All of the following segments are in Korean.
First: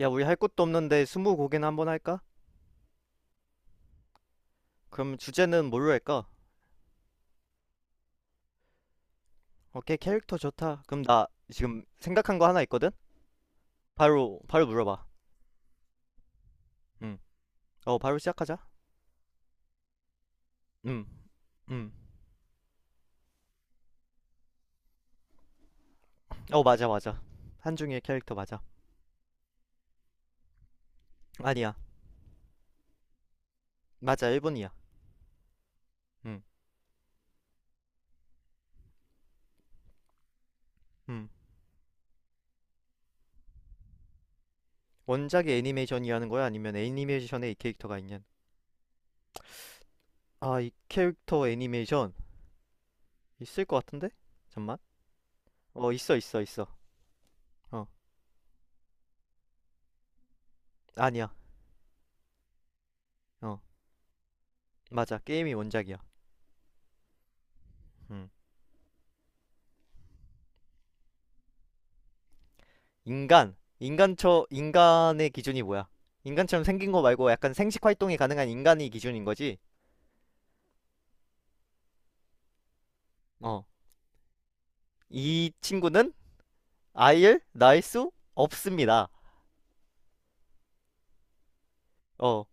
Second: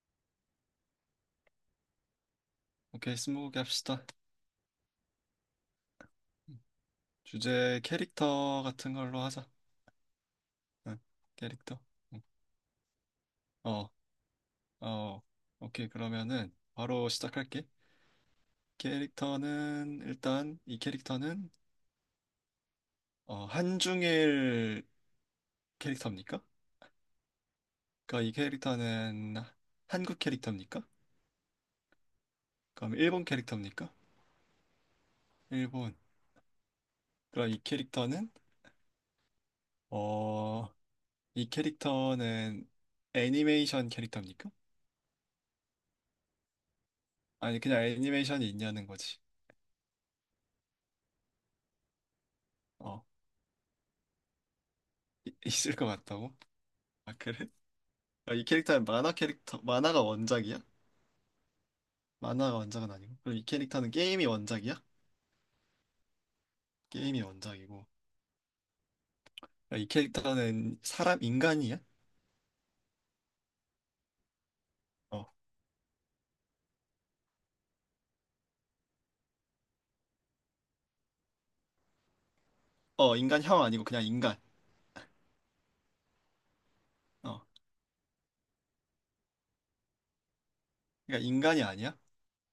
야, 우리 할 것도 없는데 스무고개나 한번 할까? 오케이, 스무고개 합시다. 그럼 주제는 뭘로 할까? 주제 캐릭터 같은 걸로 하자. 오케이, 캐릭터 좋다. 응, 그럼 나 캐릭터. 지금 응. 생각한 거 하나 있거든? 어, 바로 물어봐. 어, 오케이. 그러면은 바로 응. 시작할게. 어, 바로 시작하자. 캐릭터는 일단 이 응, 캐릭터는 응. 한중일 캐릭터입니까? 어, 맞아, 맞아. 한중의 그러니까 이 캐릭터 맞아. 캐릭터는 한국 캐릭터입니까? 아니야. 그럼 일본 캐릭터입니까? 맞아, 일본이야. 일본. 응, 그럼 이 캐릭터는 어, 응. 이 캐릭터는 애니메이션 캐릭터입니까? 원작이 애니메이션이라는 거야? 아니면 애니메이션에 이 아니 그냥 캐릭터가 있냐? 애니메이션이 있냐는 거지. 아, 이 캐릭터 애니메이션 어, 있을 것 같은데? 잠만. 있을 것 어, 있어, 같다고? 있어, 있어. 아, 그래? 어, 아, 이 캐릭터는 만화 캐릭터, 만화가 원작이야? 아니야. 만화가 원작은 아니고. 그럼 이 어, 캐릭터는 게임이 원작이야? 맞아. 게임이 원작이야. 게임이 원작이고. 응. 아, 이 캐릭터는 사람, 인간이야? 인간의 어. 기준이 뭐야? 인간처럼 생긴 거 말고 약간 생식 활동이 가능한 인간이 기준인 거지. 어, 인간형 어, 아니고 그냥 인간. 이 친구는 아이를 어. 낳을 수 없습니다. 그러니까 인간이 아니야? 어,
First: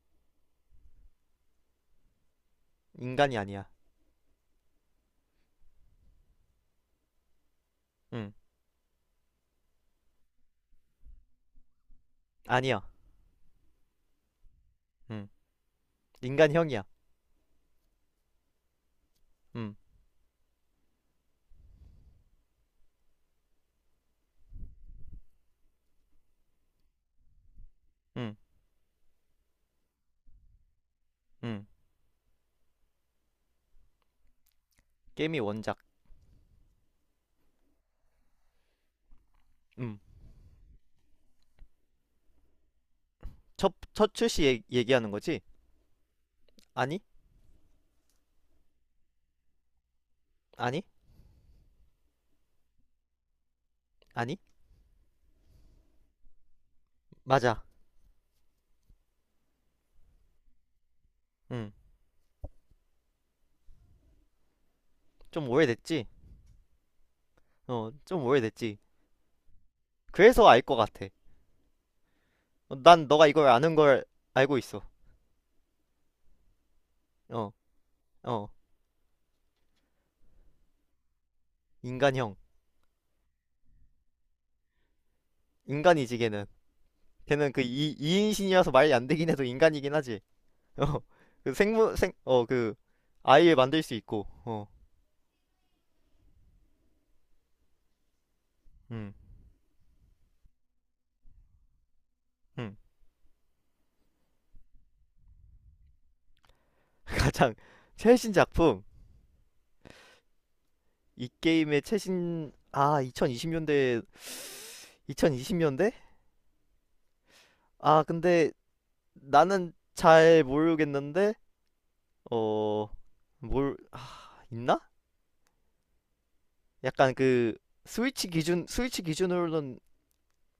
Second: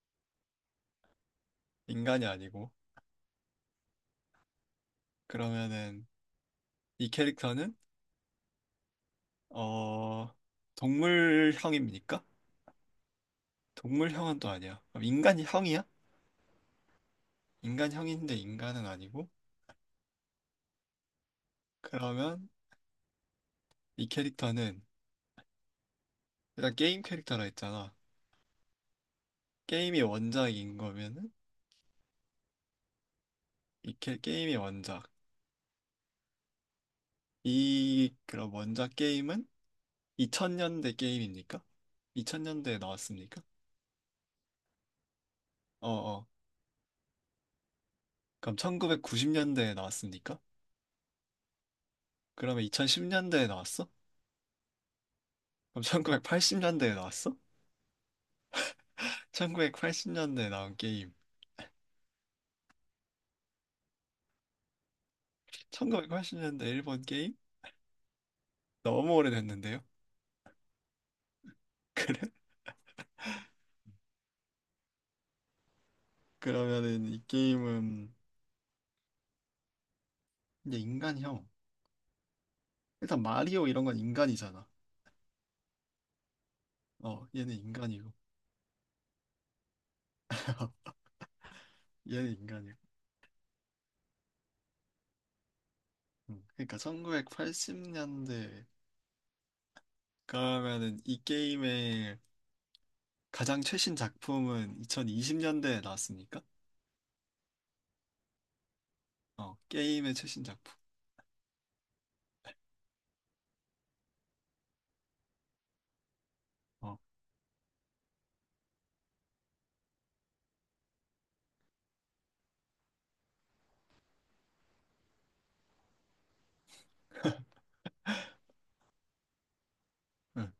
인간이 아니고. 인간이 아니야. 그러면은 이 캐릭터는, 음, 어, 동물형입니까? 아니야. 동물형은 또 아니야. 그럼 음, 인간형이야? 인간형이야. 인간형인데 인간은 아니고. 음, 그러면 이 캐릭터는 일단 게임 캐릭터라 했잖아. 음, 게임이 원작인 거면은 음. 이게 게임의 원작. 게임이 원작. 이 그럼 원작 게임은 음, 2000년대 게임입니까? 2000년대에 나왔습니까? 첫 출시 얘기하는 거지? 어어. 아니, 그럼 1990년대에 나왔습니까? 아니, 그러면 2010년대에 나왔어? 아니, 그럼 1980년대에 나왔어? 맞아. 1980년대에 나온 게임. 음, 좀 오래됐지? 1980년대 일본 게임? 어, 좀 오래됐지. 너무 오래됐는데요? 그래서 알 것 같아. 어, 난 너가 이걸 아는 걸 알고 있어. 그러면은 이 어, 게임은 어. 이제 인간형. 인간형. 일단 마리오 이런 건 인간이잖아. 인간이지, 걔는. 어, 걔는 얘는 그 인간이고, 이인신이라서 말이 안 되긴 해도 인간이긴 하지. 어, 그 생물, 생, 얘는 어, 그, 인간이고. 아이를 만들 수 있고, 어, 그러니까 1980년대 음, 그러면은 이 게임의 음. 가장 최신 작품은 2020년대에 나왔습니까? 가장 최신 작품. 어, 게임의 최신 작품. 이 게임의 최신, 2020년대, 2020년대? 어, 아, 근데 나는 잘 모르겠는데, 어, 아, 있나? 약간 스위치 기준으로는 응.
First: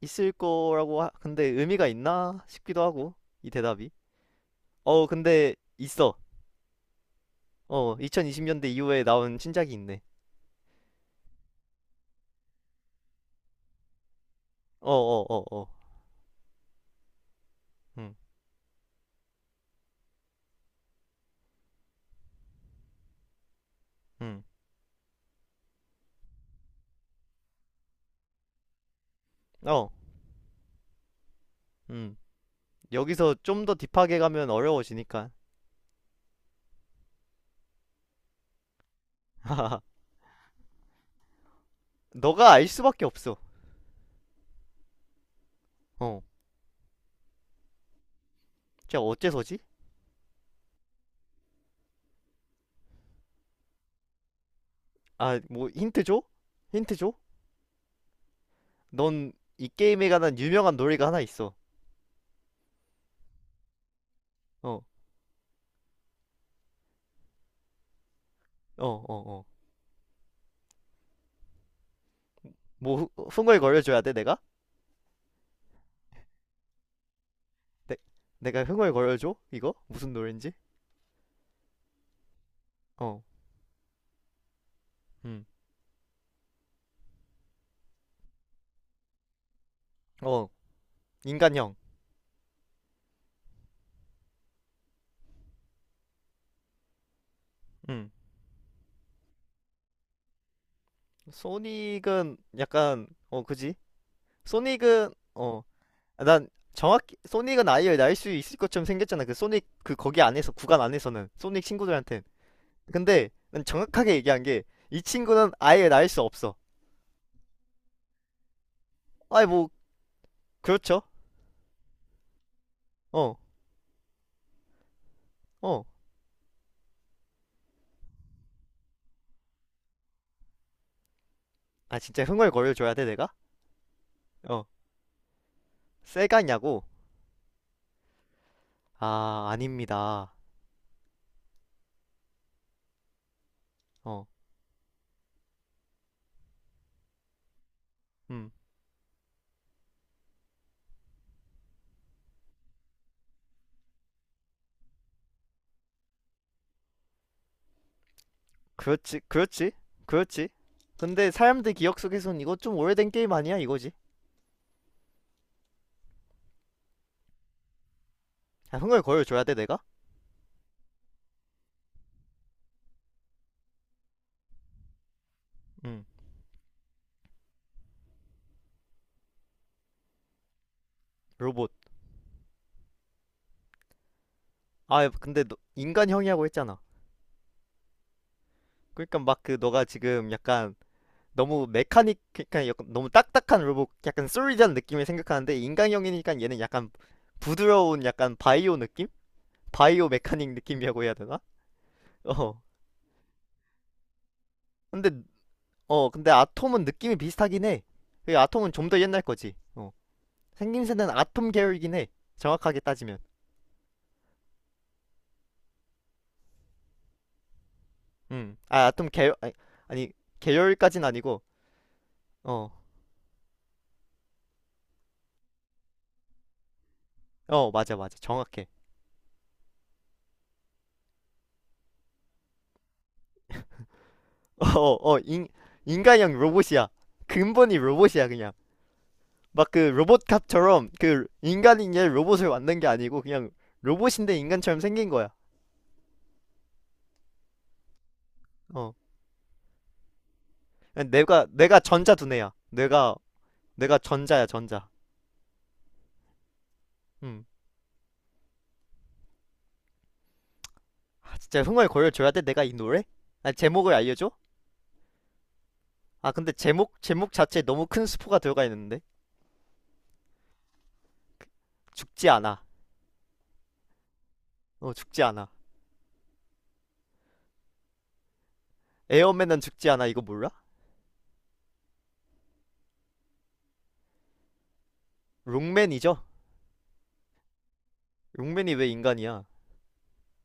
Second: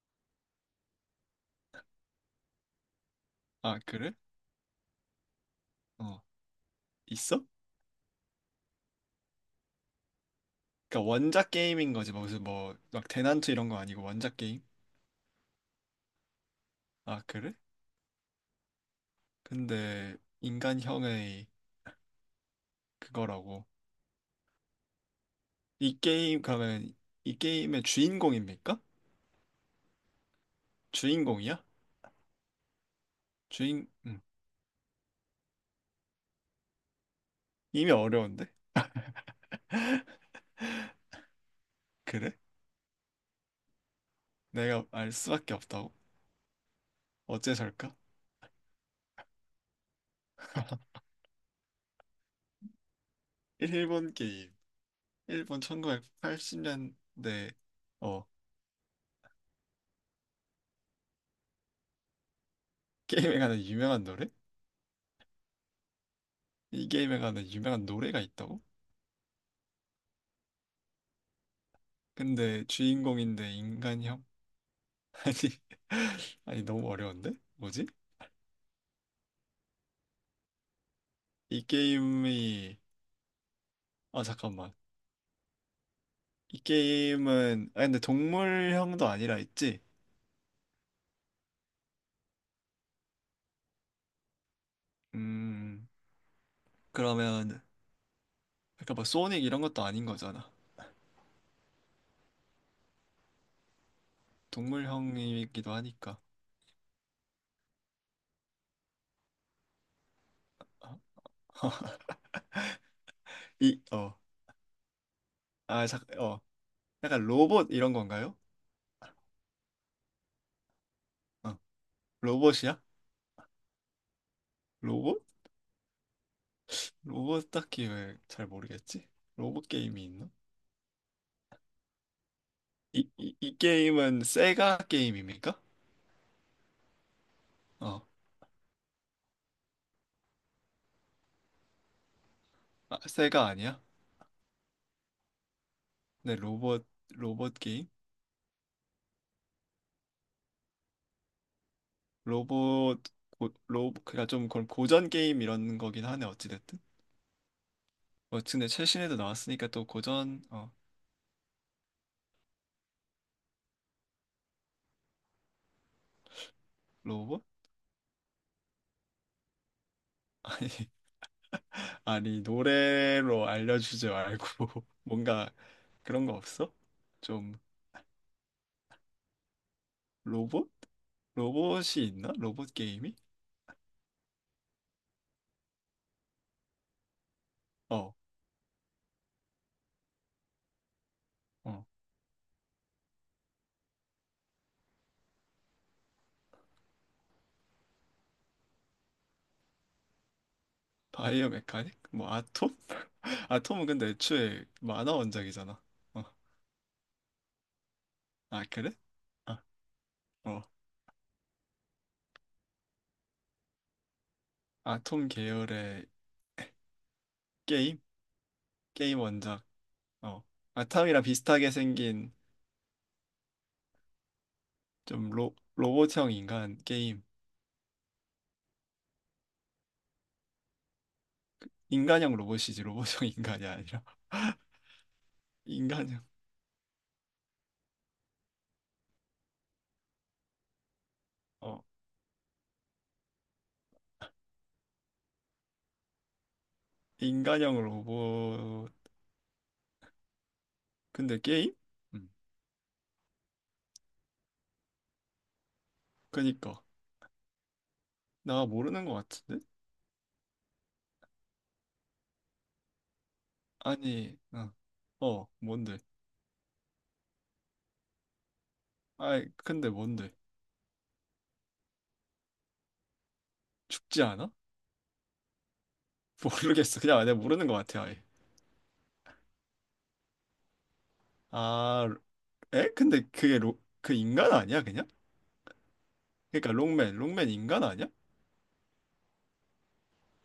있을 거라고 근데 의미가 있나 싶기도 하고 이 아, 대답이 그래? 어 근데 있어. 어, 있어? 어, 2020년대 이후에 나온 신작이 있네. 그러니까 원작 게임인 거지. 뭐 무슨 대난투 이런 거 아니고 원작 게임? 어, 어. 아, 그래? 근데 인간형의 그거라고. 어어음음어음 이 게임 그러면 이 게임의 주인공입니까? 주인공이야? 여기서 좀 더 주인 딥하게 가면 어려워지니까. 이미 어려운데? 그래? 너가 알 수밖에 없어. 내가 알 수밖에 없다고? 어, 어째서일까? 진짜 어째서지. 일본 게임. 아, 일본 뭐 힌트 줘, 힌트 1980년대 어 줘. 넌, 이 게임에 관한 유명한 놀이가 하나 있어. 게임에 관한 유명한 노래? 어 이 게임에 관한 유명한 노래가 있다고? 어 근데 뭐 주인공인데 흥얼거려 줘야 돼 인간형? 내가. 아니 아니 너무 어려운데? 뭐지? 내, 내가 흥얼거려 줘 이거 무슨 노래인지. 이 게임이 어. 아 잠깐만. 음, 이 게임은 아 근데 동물형도 아니라 있지? 어, 인간형. 음. 그러면 음, 그러니까 막 소닉 이런 것도 아닌 거잖아. 소닉은 약간 어, 그지? 소닉은 어, 동물형이기도 하니까. 난 정확히 소닉은 아이를 날 수 있을 것처럼 생겼잖아. 그 소닉 그 거기 안에서 구간 안에서는 소닉 친구들한테. 근데 난 이 정확하게 어 얘기한 게 이 친구는 아 아예 날 잠깐 수 어 없어. 약간 로봇 이런 건가요? 아이 뭐 그렇죠. 어 로봇이야? 어, 로봇? 어. 로봇 딱히 왜 잘 모르겠지? 로봇 게임이 있나? 아 진짜 흥얼거려 줘야 돼 이, 내가? 이, 이 게임은 어, 세가 게임입니까? 세가냐고? 어, 아 아닙니다. 아, 세가 아니야? 어, 네, 로봇, 로봇 게임? 음. 로봇, 고, 로봇, 그니까 좀 그런 고전 게임 이런 거긴 하네, 어찌됐든. 뭐, 근데 최신에도 그렇지, 나왔으니까 그렇지, 또 고전, 그렇지. 어, 근데 사람들 기억 속에선 이거 좀 오래된 게임 아니야 이거지? 로봇? 아, 흥을 거어줘야 돼 내가? 아니, 아니, 노래로 알려주지 말고, 뭔가 응. 그런 거 없어? 좀, 로봇? 로봇. 로봇이 있나? 로봇 게임이? 아 근데 너, 인간형이라고 했잖아. 어. 그러니까 막 그 너가 지금 약간 너무 어. 메카닉, 그러니까 약간 너무 딱딱한 로봇, 약간 솔리드한 느낌을 생각하는데 인간형이니까 얘는 약간 부드러운 약간 바이오 느낌? 바이오 메카닉 느낌이라고 해야 되나? 바이오 메카닉? 뭐 어. 아톰? 아톰은 근데 애초에 근데 만화 원작이잖아. 어 어. 근데 아톰은 느낌이 비슷하긴 해. 그 아, 아톰은 좀 그래? 더 옛날 거지. 아, 어. 어. 생김새는 아톰 계열이긴 해. 정확하게 따지면. 아톰 계열의 게임? 음. 아, 아톰 게임 계열 아니, 원작. 아니 어. 계열까진 아탐이랑 아니고. 비슷하게 생긴 어. 좀 로봇형 인간 게임. 어, 맞아 맞아. 정확해. 인간형 로봇이지 로봇형 인간이 아니라. 어, 어, 인 인간형. 인간형 로봇이야. 근본이 로봇이야, 그냥. 막 그 로봇캅처럼 그 어. 인간인 얘 로봇을 만든 게 아니고 그냥 로봇인데 인간처럼 생긴 거야. 인간형 로봇. 어. 그냥 근데 내가 게임? 내가 전자 음. 두뇌야. 내가 전자야, 전자. 그니까. 음. 나 모르는 것 같은데? 진짜 흥얼 거려줘야 돼, 내가 이 노래? 아, 제목을 알려줘? 아니, 어. 어, 뭔데? 아, 근데 제목 자체에 너무 큰 스포가 들어가 있는데. 아이, 근데 뭔데? 죽지 않아. 죽지 않아? 어, 죽지 않아. 모르겠어. 그냥 내가 모르는 것 같아, 아예. 에어맨은 죽지 않아. 이거 몰라? 아, 에? 근데 그게 그 인간 아니야, 그냥? 롱맨이죠? 그러니까 롱맨 인간 아니야? 롱맨이 왜 인간이야?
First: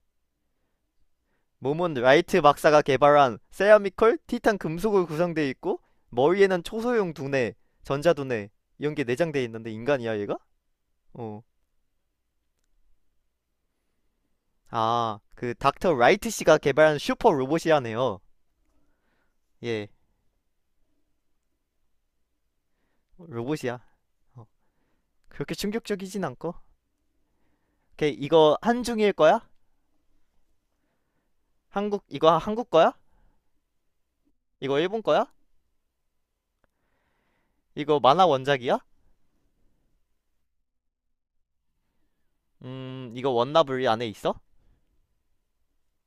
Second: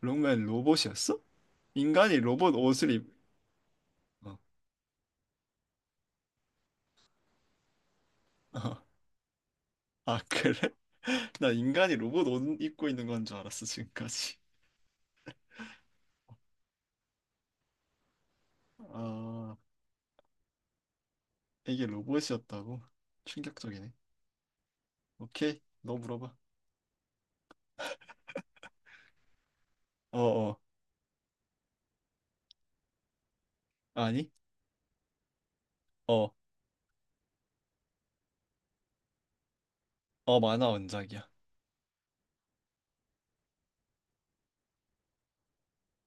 롱맨 로봇이었어? 몸은 인간이 라이트 로봇 박사가 옷을 입... 개발한 세라미컬 어. 티탄 금속으로 구성되어 있고 머리에는 초소형 두뇌, 전자 두뇌 어. 이런 게 내장되어 있는데 인간이야 아, 얘가? 그래? 어. 나 인간이 로봇 옷 입고 있는 건 줄 알았어, 지금까지. 아, 그 닥터 라이트 씨가 개발한 슈퍼 로봇이라네요. 아, 예. 이게 로봇이었다고? 로봇이야. 충격적이네. 어. 그렇게 오케이, 너 충격적이진 물어봐. 않고. 오케이, 이거 한중일 거야? 어어, 한국, 이거 한국 거야? 아니? 이거 일본 거야? 어, 이거 만화 원작이야? 어, 만화 원작이야. 이거 원나블 안에 있어?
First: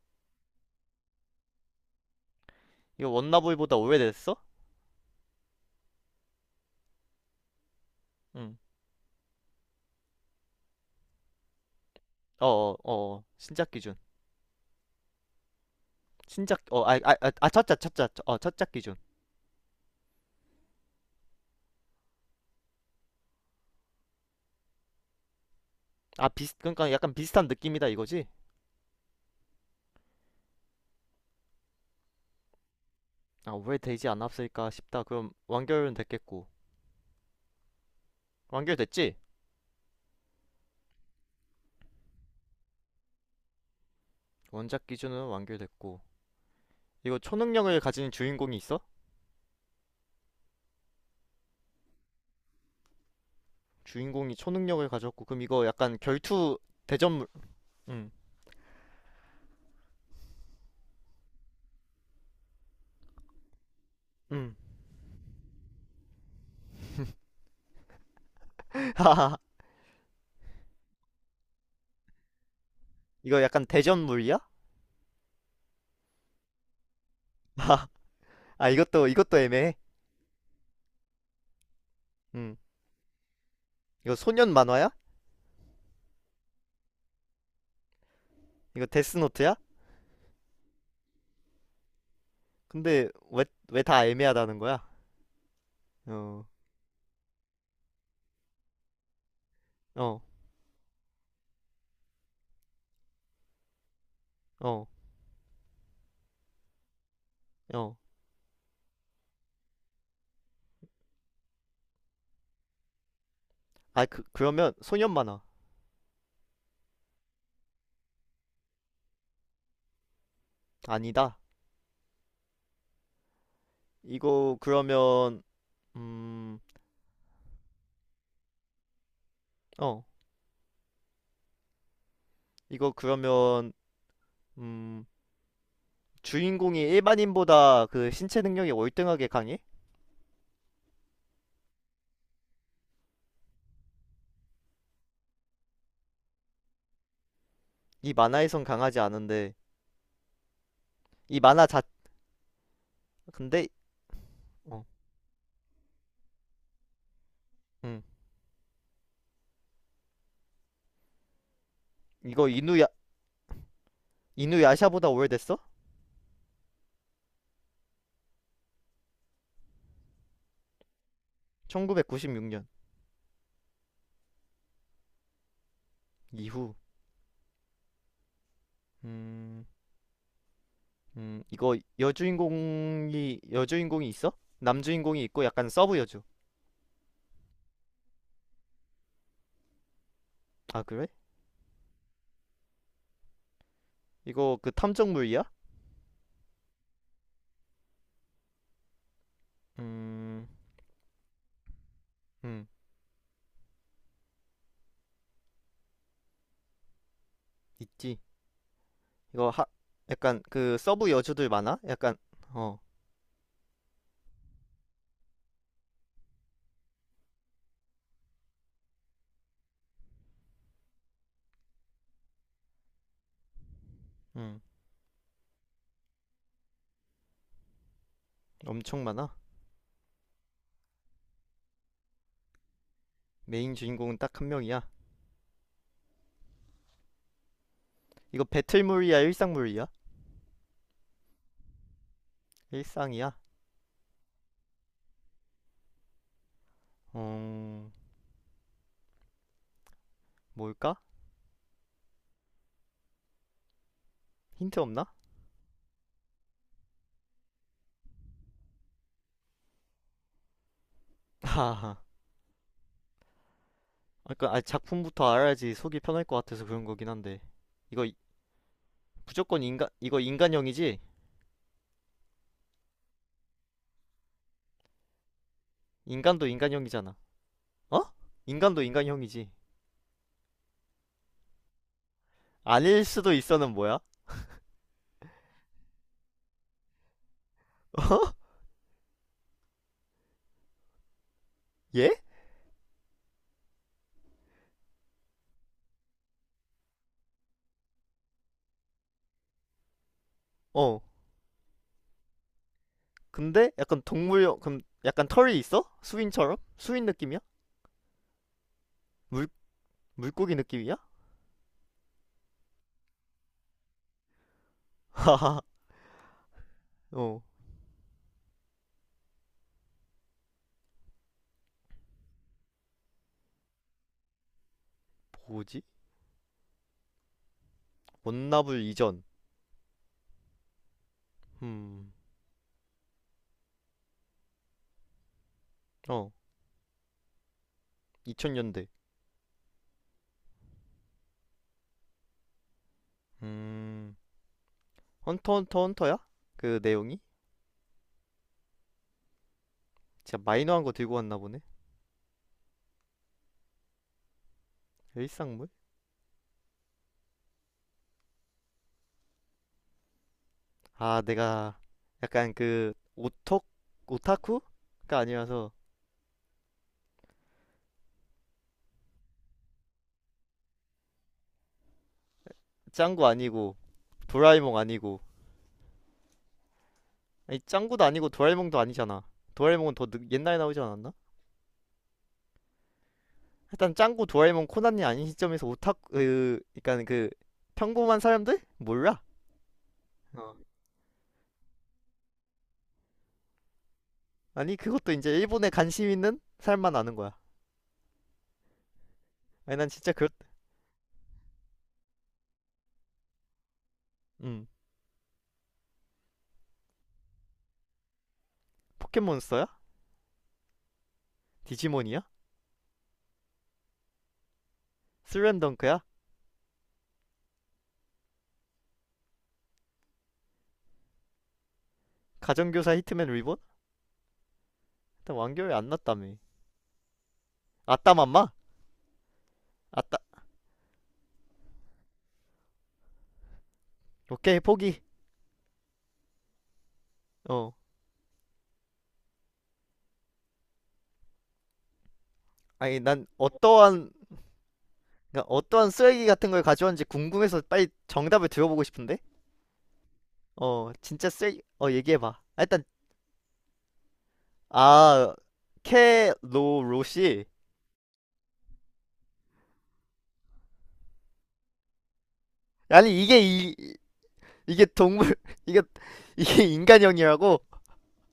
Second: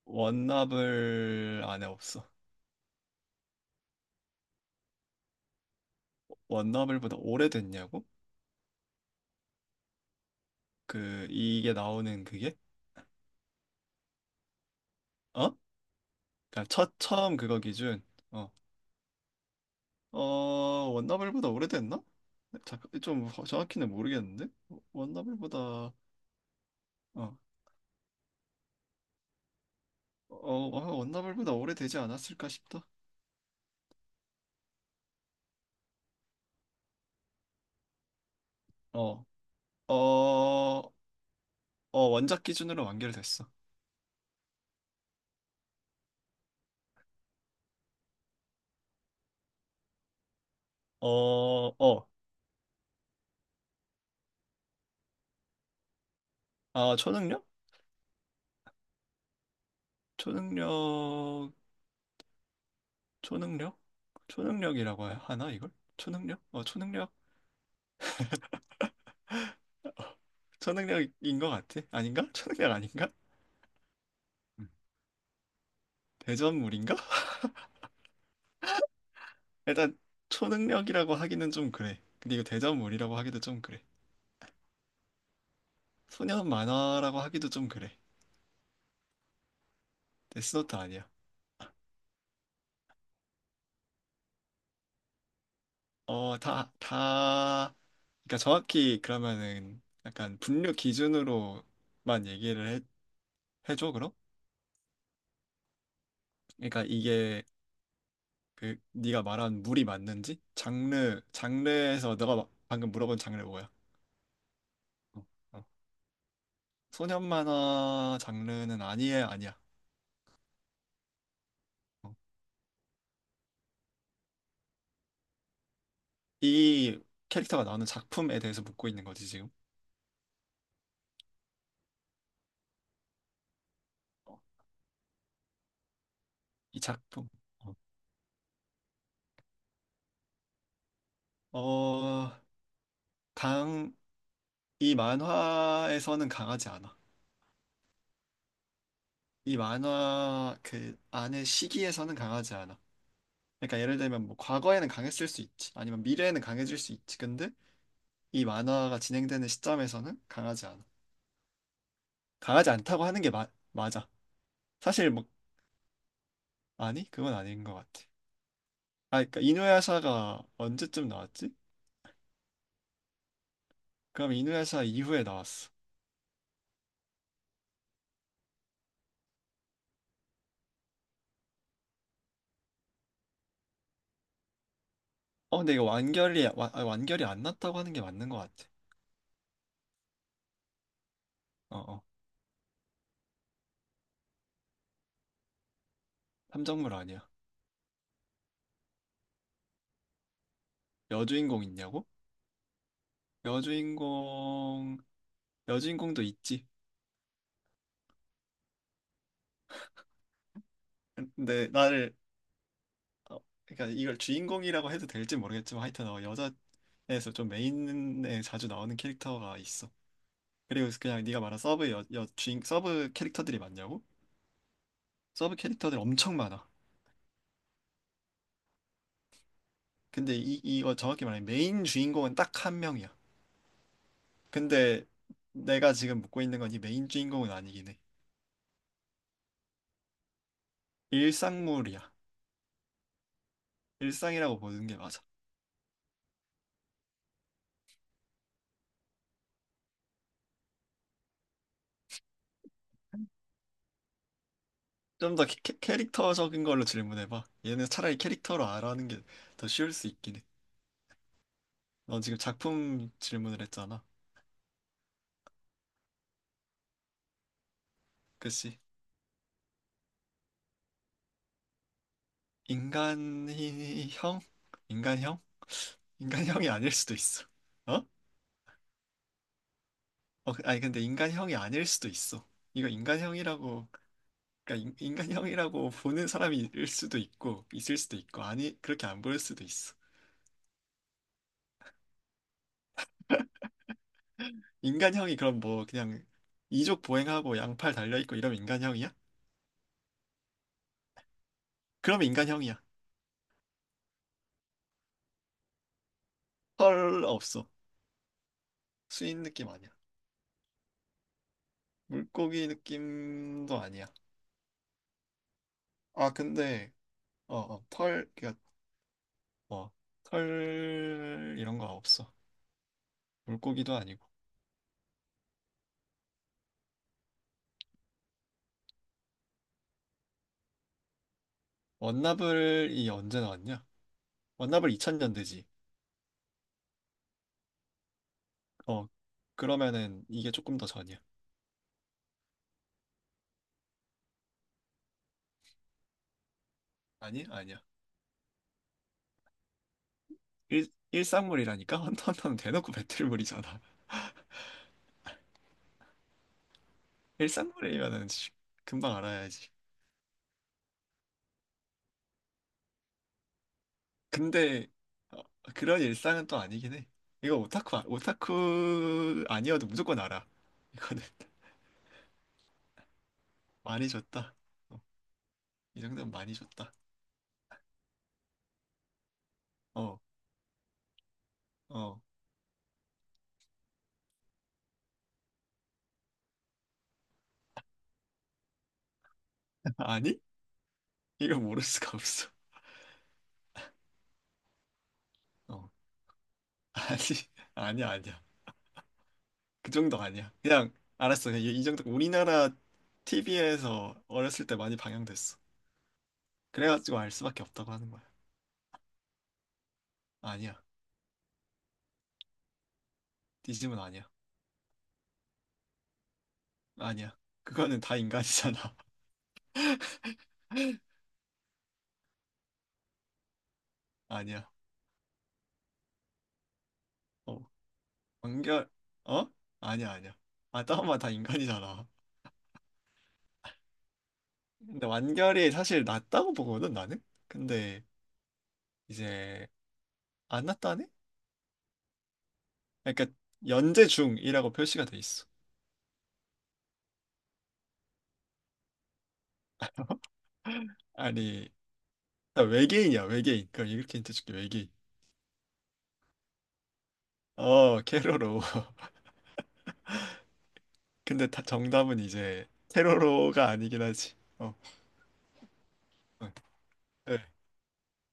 원나블 안에 없어. 이거 원나블보다 오래됐어? 원나블보다 오래됐냐고? 응. 그 이게 나오는 그게 신작 기준. 어? 신작, 그러니까 어, 첫 아, 아, 아, 처음 아, 그거 첫작, 기준 첫작, 어, 어, 첫작 기준. 어 원나블보다 오래됐나? 자, 정확히는 모르겠는데 원나블보다 그러니까 약간 어, 비슷한 느낌이다 이거지? 원나블보다 오래되지 않았을까 싶다. 아, 오래되지 않았을까 싶다. 그럼 완결은 됐겠고. 완결됐지? 어, 어, 어 원작 기준으로 완결됐어. 원작 기준은 완결됐고. 이거 초능력을 가진 주인공이 있어? 어, 어, 주인공이 초능력을 가졌고. 그럼 이거 약간 결투 아 대전물, 초능력? 응, 초능력, 초능력, 응. 초능력이라고 하나 이걸? 초능력? 어 초능력, 초능력인 것 같아. 아닌가? 초능력 아닌가? 이거 약간 대전물이야? 음. 대전물인가? 아, 이것도 애매해. 일단 초능력이라고 하기는 좀 그래. 근데 이거 응. 대자물이라고 하기도 좀 그래. 이거 소년 만화야? 소년 만화라고 하기도 좀 그래. 이거 데스노트야? 데스노트 아니야. 근데 왜 다 애매하다는 거야? 어, 어, 다, 다, 그러니까 정확히 그러면은 어, 약간 분류 기준으로만 얘기를 해, 해줘, 그럼? 어, 그러니까 이게 어. 그 네가 말한 물이 맞는지? 장르, 장르에서 너가 방금 물어본 장르 뭐야? 아, 그러면 소년 어, 만화 어. 소년 만화 장르는 아니에, 아니야. 아니다. 어. 이거 그러면, 음, 이 캐릭터가 나오는 작품에 대해서 묻고 있는 거지, 지금. 어, 이거 그러면, 음, 주인공이 이 작품. 일반인보다 그 신체 능력이 월등하게 강해? 어, 어, 강, 이 만화에서는 강하지 않아. 이 만화에선 강하지 않은데. 이 만화 그 이 안의 만화 자 시기에서는 강하지 않아. 근데 그러니까 예를 들면 뭐 어, 과거에는 강했을 수 있지. 아니면 미래에는 강해질 수 있지. 근데 음, 이 만화가 진행되는 시점에서는 강하지 않아. 이거 강하지 않다고 하는 게 마, 맞아. 이누야샤보다 사실 뭐 오래됐어? 아니? 그건 아닌 것 같아. 아, 그러니까 이누야샤가 언제쯤 나왔지? 1996년 그럼 이누야샤 이후에 나왔어. 이후. 음. 이거 여주인공이 있어? 남주인공이 있고 어, 약간 근데 이거 서브 여주. 아, 완결이 안 났다고 하는 게 맞는 것 같아. 아, 그래? 어, 어. 이거 그 탐정물이야? 탐정물 아니야. 음, 여주인공 있냐고? 음, 여주인공, 여주인공도 있지. 있지. 이거 하, 약간 그 서브 여주들 근데 많아? 나를, 약간 어, 어, 그러니까 이걸 주인공이라고 해도 될지 모르겠지만 하여튼 어, 여자에서 좀 메인에 자주 나오는 캐릭터가 있어. 그리고 그냥 네가 말한 서브 여, 여 주인, 서브 캐릭터들이 많냐고? 음, 서브 캐릭터들 엄청 많아. 엄청 많아. 근데 이거 정확히 말하면 메인 주인공은 딱 한 명이야. 메인 주인공은 딱 한 명이야. 근데 내가 지금 묻고 있는 건 이 메인 주인공은 아니긴 해. 이거 배틀물이야, 일상물이야? 일상물이야. 일상이야. 일상이라고 보는 게 맞아. 음, 뭘까? 힌트 없나? 좀 더 캐릭터적인 걸로 질문해봐. 얘는 차라리 캐릭터로 알아하는 게 더 쉬울 수 있긴 해. 하하. 넌 지금 작품 질문을 했잖아. 니까 아, 작품부터 알아야지 속이 편할 것 같아서 그런 거긴 한데. 이거 그치? 무조건 인간, 이거 인간형이지? 인간형? 인간형? 인간도 인간형이 아닐 수도 인간형이잖아. 있어. 어? 어? 인간도 인간형이지. 어, 아니 근데 인간형이 아닐 수도 있어. 이거 아닐 수도 있어는 인간형이라고, 뭐야? 어? 그러니까 인간형이라고 보는 사람이 일 수도 있고, 있을 수도 있고, 아니 그렇게 안 보일 수도 있어. 얘? 인간형이 그럼 뭐 그냥 이족 보행하고 양팔 달려 있고 이러면 인간형이야? 어. 그러면 인간형이야. 근데 약간 동물형, 그럼 약간 털이 있어? 수인처럼? 수인 헐 느낌이야? 없어. 수인 물, 느낌 아니야. 물고기 느낌이야? 물고기 느낌도 아니야. 하하. 아, 근데, 어. 어, 어, 털, 그, 어, 털, 이런 거 없어. 물고기도 아니고. 뭐지? 원나블 이전. 음. 원나블이 언제 나왔냐? 원나블 2000년대지. 어. 2000년대. 어, 그러면은 이게 조금 더 전이야. 음. 헌터 헌터 헌터야? 그 내용이? 아니, 아니야. 진짜 마이너한 거 들고 왔나 보네. 일상물이라니까? 헌터헌터는 대놓고 배틀물이잖아. 일상물? 일상물이면은 씨, 금방 알아야지. 아, 내가 약간 그 오톡 근데, 오타쿠가 어, 아니라서. 그런 일상은 또 아니긴 해. 이거 오타쿠 아니어도 무조건 알아. 이거는. 짱구 아니고, 많이 줬다. 도라에몽 어, 아니고. 이 정도면 많이 줬다. 아니, 짱구도 아니고 도라에몽도 아니잖아. 도라에몽은 더 어, 옛날에 나오지 않았나? 어. 일단 짱구, 도라에몽, 코난이 아닌 시점에서 오타쿠, 그러니까 평범한 사람들 몰라. 아니? 어. 이거 모를 수가 없어. 아니 그것도 이제 일본에 어. 관심 있는 사람만 아는 아니, 거야. 아니야, 아니야. 아니 난 그 진짜 정도 그렇 아니야. 그냥, 알았어. 그냥 이 정도. 우리나라 TV에서 음. 어렸을 때 많이 방영됐어. 그래가지고 알 수밖에 없다고 하는 거야. 포켓몬스터야? 아니야. 디지몬이야? 디즘은 아니야. 슬램덩크야? 아니야. 그거는 다 인간이잖아. 가정교사 히트맨 리본? 아니야. 일단 완결이 안 났다며. 어. 아따맘마? 완결, 어? 아니야, 아따 아니야. 아, 다운만 다 인간이잖아. 오케이 포기. 근데 완결이 사실 낫다고 보거든, 나는? 어. 근데, 이제, 안 낫다네? 아니 난 그러니까 연재 어떠한, 중이라고 표시가 돼 있어. 그러니까 어떠한 쓰레기 같은 걸 가져왔는지 궁금해서 빨리 정답을 들어보고 싶은데? 어, 진짜 쓰레기, 아니, 어, 얘기해봐. 아, 나 일단, 외계인이야, 외계인. 그럼 이렇게 힌트 줄게, 외계인. 아, 캐로로시. 어, 캐로로. 근데 다 정답은 이제 아니, 이게, 캐로로가 이, 아니긴 하지. 어, 이게 동물, 이게, 어, 이게 네. 인간형이라고?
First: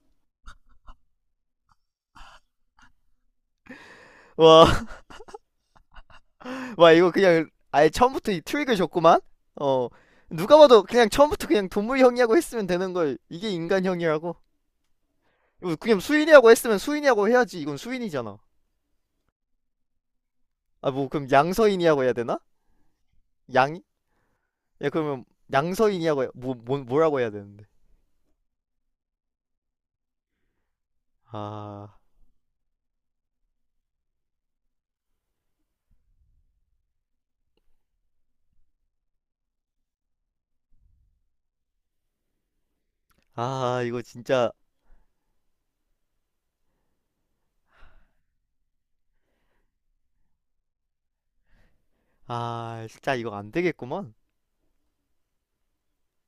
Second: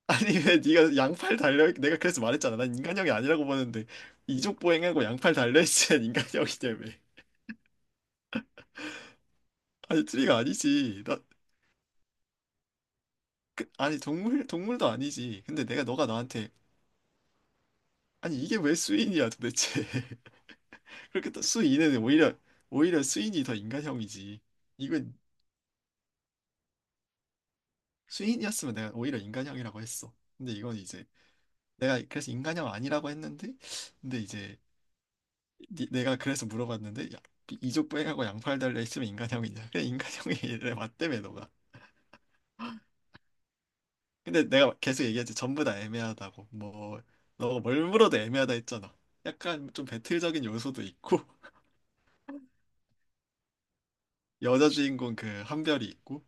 아니, 왜 네가 양팔 달려? 내가 그래서 말했잖아. 난 인간형이 아니라고 보는데 이족 와, 보행하고 양팔 달려있지면 인간형이냐며. 와, 이거 그냥, 아예 처음부터 이 트릭을 줬구만? 어, 아니, 트리가 누가 봐도 아니지. 그냥 나, 처음부터 그냥 동물형이라고 했으면 되는 걸, 이게 그, 아니, 인간형이라고? 동물도 아니지. 근데 이거 내가 그냥 너가 수인이라고 나한테 했으면 수인이라고 해야지. 이건 수인이잖아. 아니, 이게 왜 수인이야, 도대체. 아, 뭐, 그럼 그렇게 또 수인은 양서인이라고 해야 오히려 되나? 오히려 수인이 더 양, 인간형이지. 예, 이건 그러면 양서인이라고 뭐, 뭐라고 해야 되는데. 수인이었으면 내가 오히려 인간형이라고 했어. 근데 이건 이제 아, 내가 그래서 인간형 아니라고 했는데 근데 이제 내가 그래서 물어봤는데 야, 이족 보행하고 양팔 달려 있으면 인간형이냐? 그래 인간형이래. 맞다며 너가. 아 이거 근데 진짜, 내가 계속 얘기했지 전부 다 애매하다고. 뭐 너가 뭘 물어도 애매하다 했잖아. 약간 좀 배틀적인 요소도 있고 아 진짜 이거 안 되겠구먼. 여자 주인공 그 한별이 있고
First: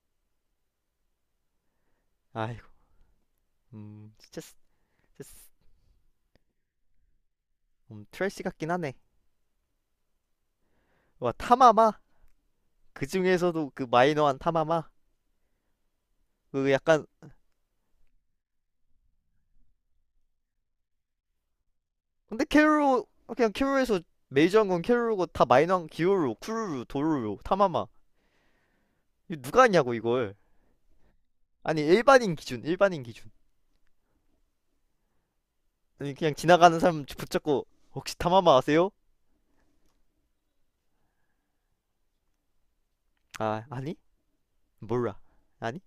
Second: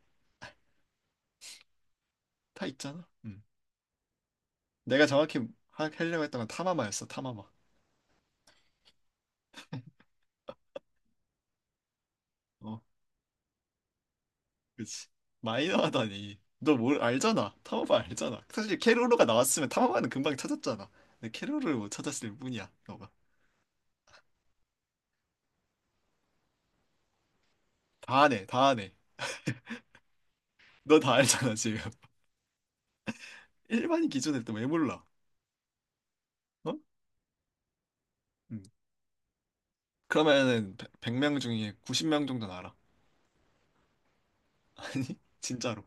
다 아이고, 있잖아. 음. 음 진짜 쓰- 내가 진짜 정확히 쓰- 하려고 했던 건 타마마였어, 타마마. 음, 트래시 같긴 하네. 와 타마마. 어, 그 중에서도 그 마이너한 타마마. 그치. 마이너하다니. 그 너 뭘 약간, 알잖아. 타마바 알잖아. 사실 캐로로가 나왔으면 타마바는 금방 찾았잖아. 근데 캐로로를 못 찾았을 근데 뿐이야, 캐롤 너가. 그냥 캐롤에서 메이저한 건 캐롤이고 다 마이너한 기요루, 쿠루루, 도루루, 타마마. 다 아네, 다 아네. 이거 누가 하냐고 이걸. 너 다 알잖아, 지금. 아니 일반인 기준, 일반인 기준. 일반인 기준에 또 왜 몰라? 아니 그냥 어? 지나가는 음. 사람 붙잡고 혹시 타마마 아세요? 그러면은 100명 중에 90명 정도는 알아. 아, 아니, 아니, 몰라. 아니, 진짜로.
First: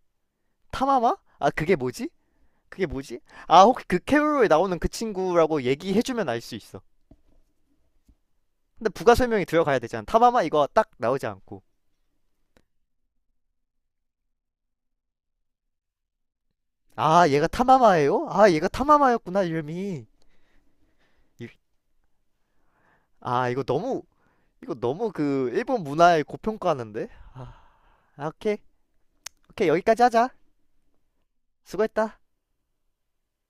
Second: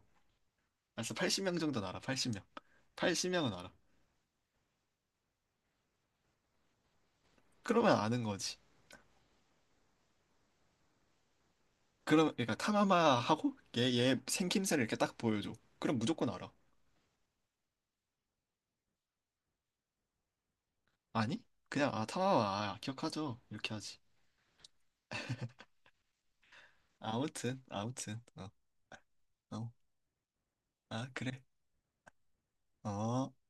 알았어, 타마마? 아 80명 그게 정도는 알아, 뭐지? 80명. 그게 뭐지? 80명은 아 알아. 혹시 그 캐롤에 나오는 그 친구라고 얘기해주면 알 수 있어. 그러면 아는 거지. 근데 부가 설명이 들어가야 되잖아. 타마마 이거 딱 나오지 않고. 그럼, 그러니까 타마마하고 얘, 얘 생김새를 이렇게 딱 보여줘. 그럼 무조건 알아. 아 얘가 타마마예요? 아 얘가 타마마였구나 이름이. 아니? 그냥 아 타마와 아, 기억하죠 아 이거 이렇게 하지. 너무, 그 일본 문화에 고평가하는데. 아 아무튼 아무튼 아, 어, 오케이, 어. 여기까지 하자. 아 그래 수고했다. 어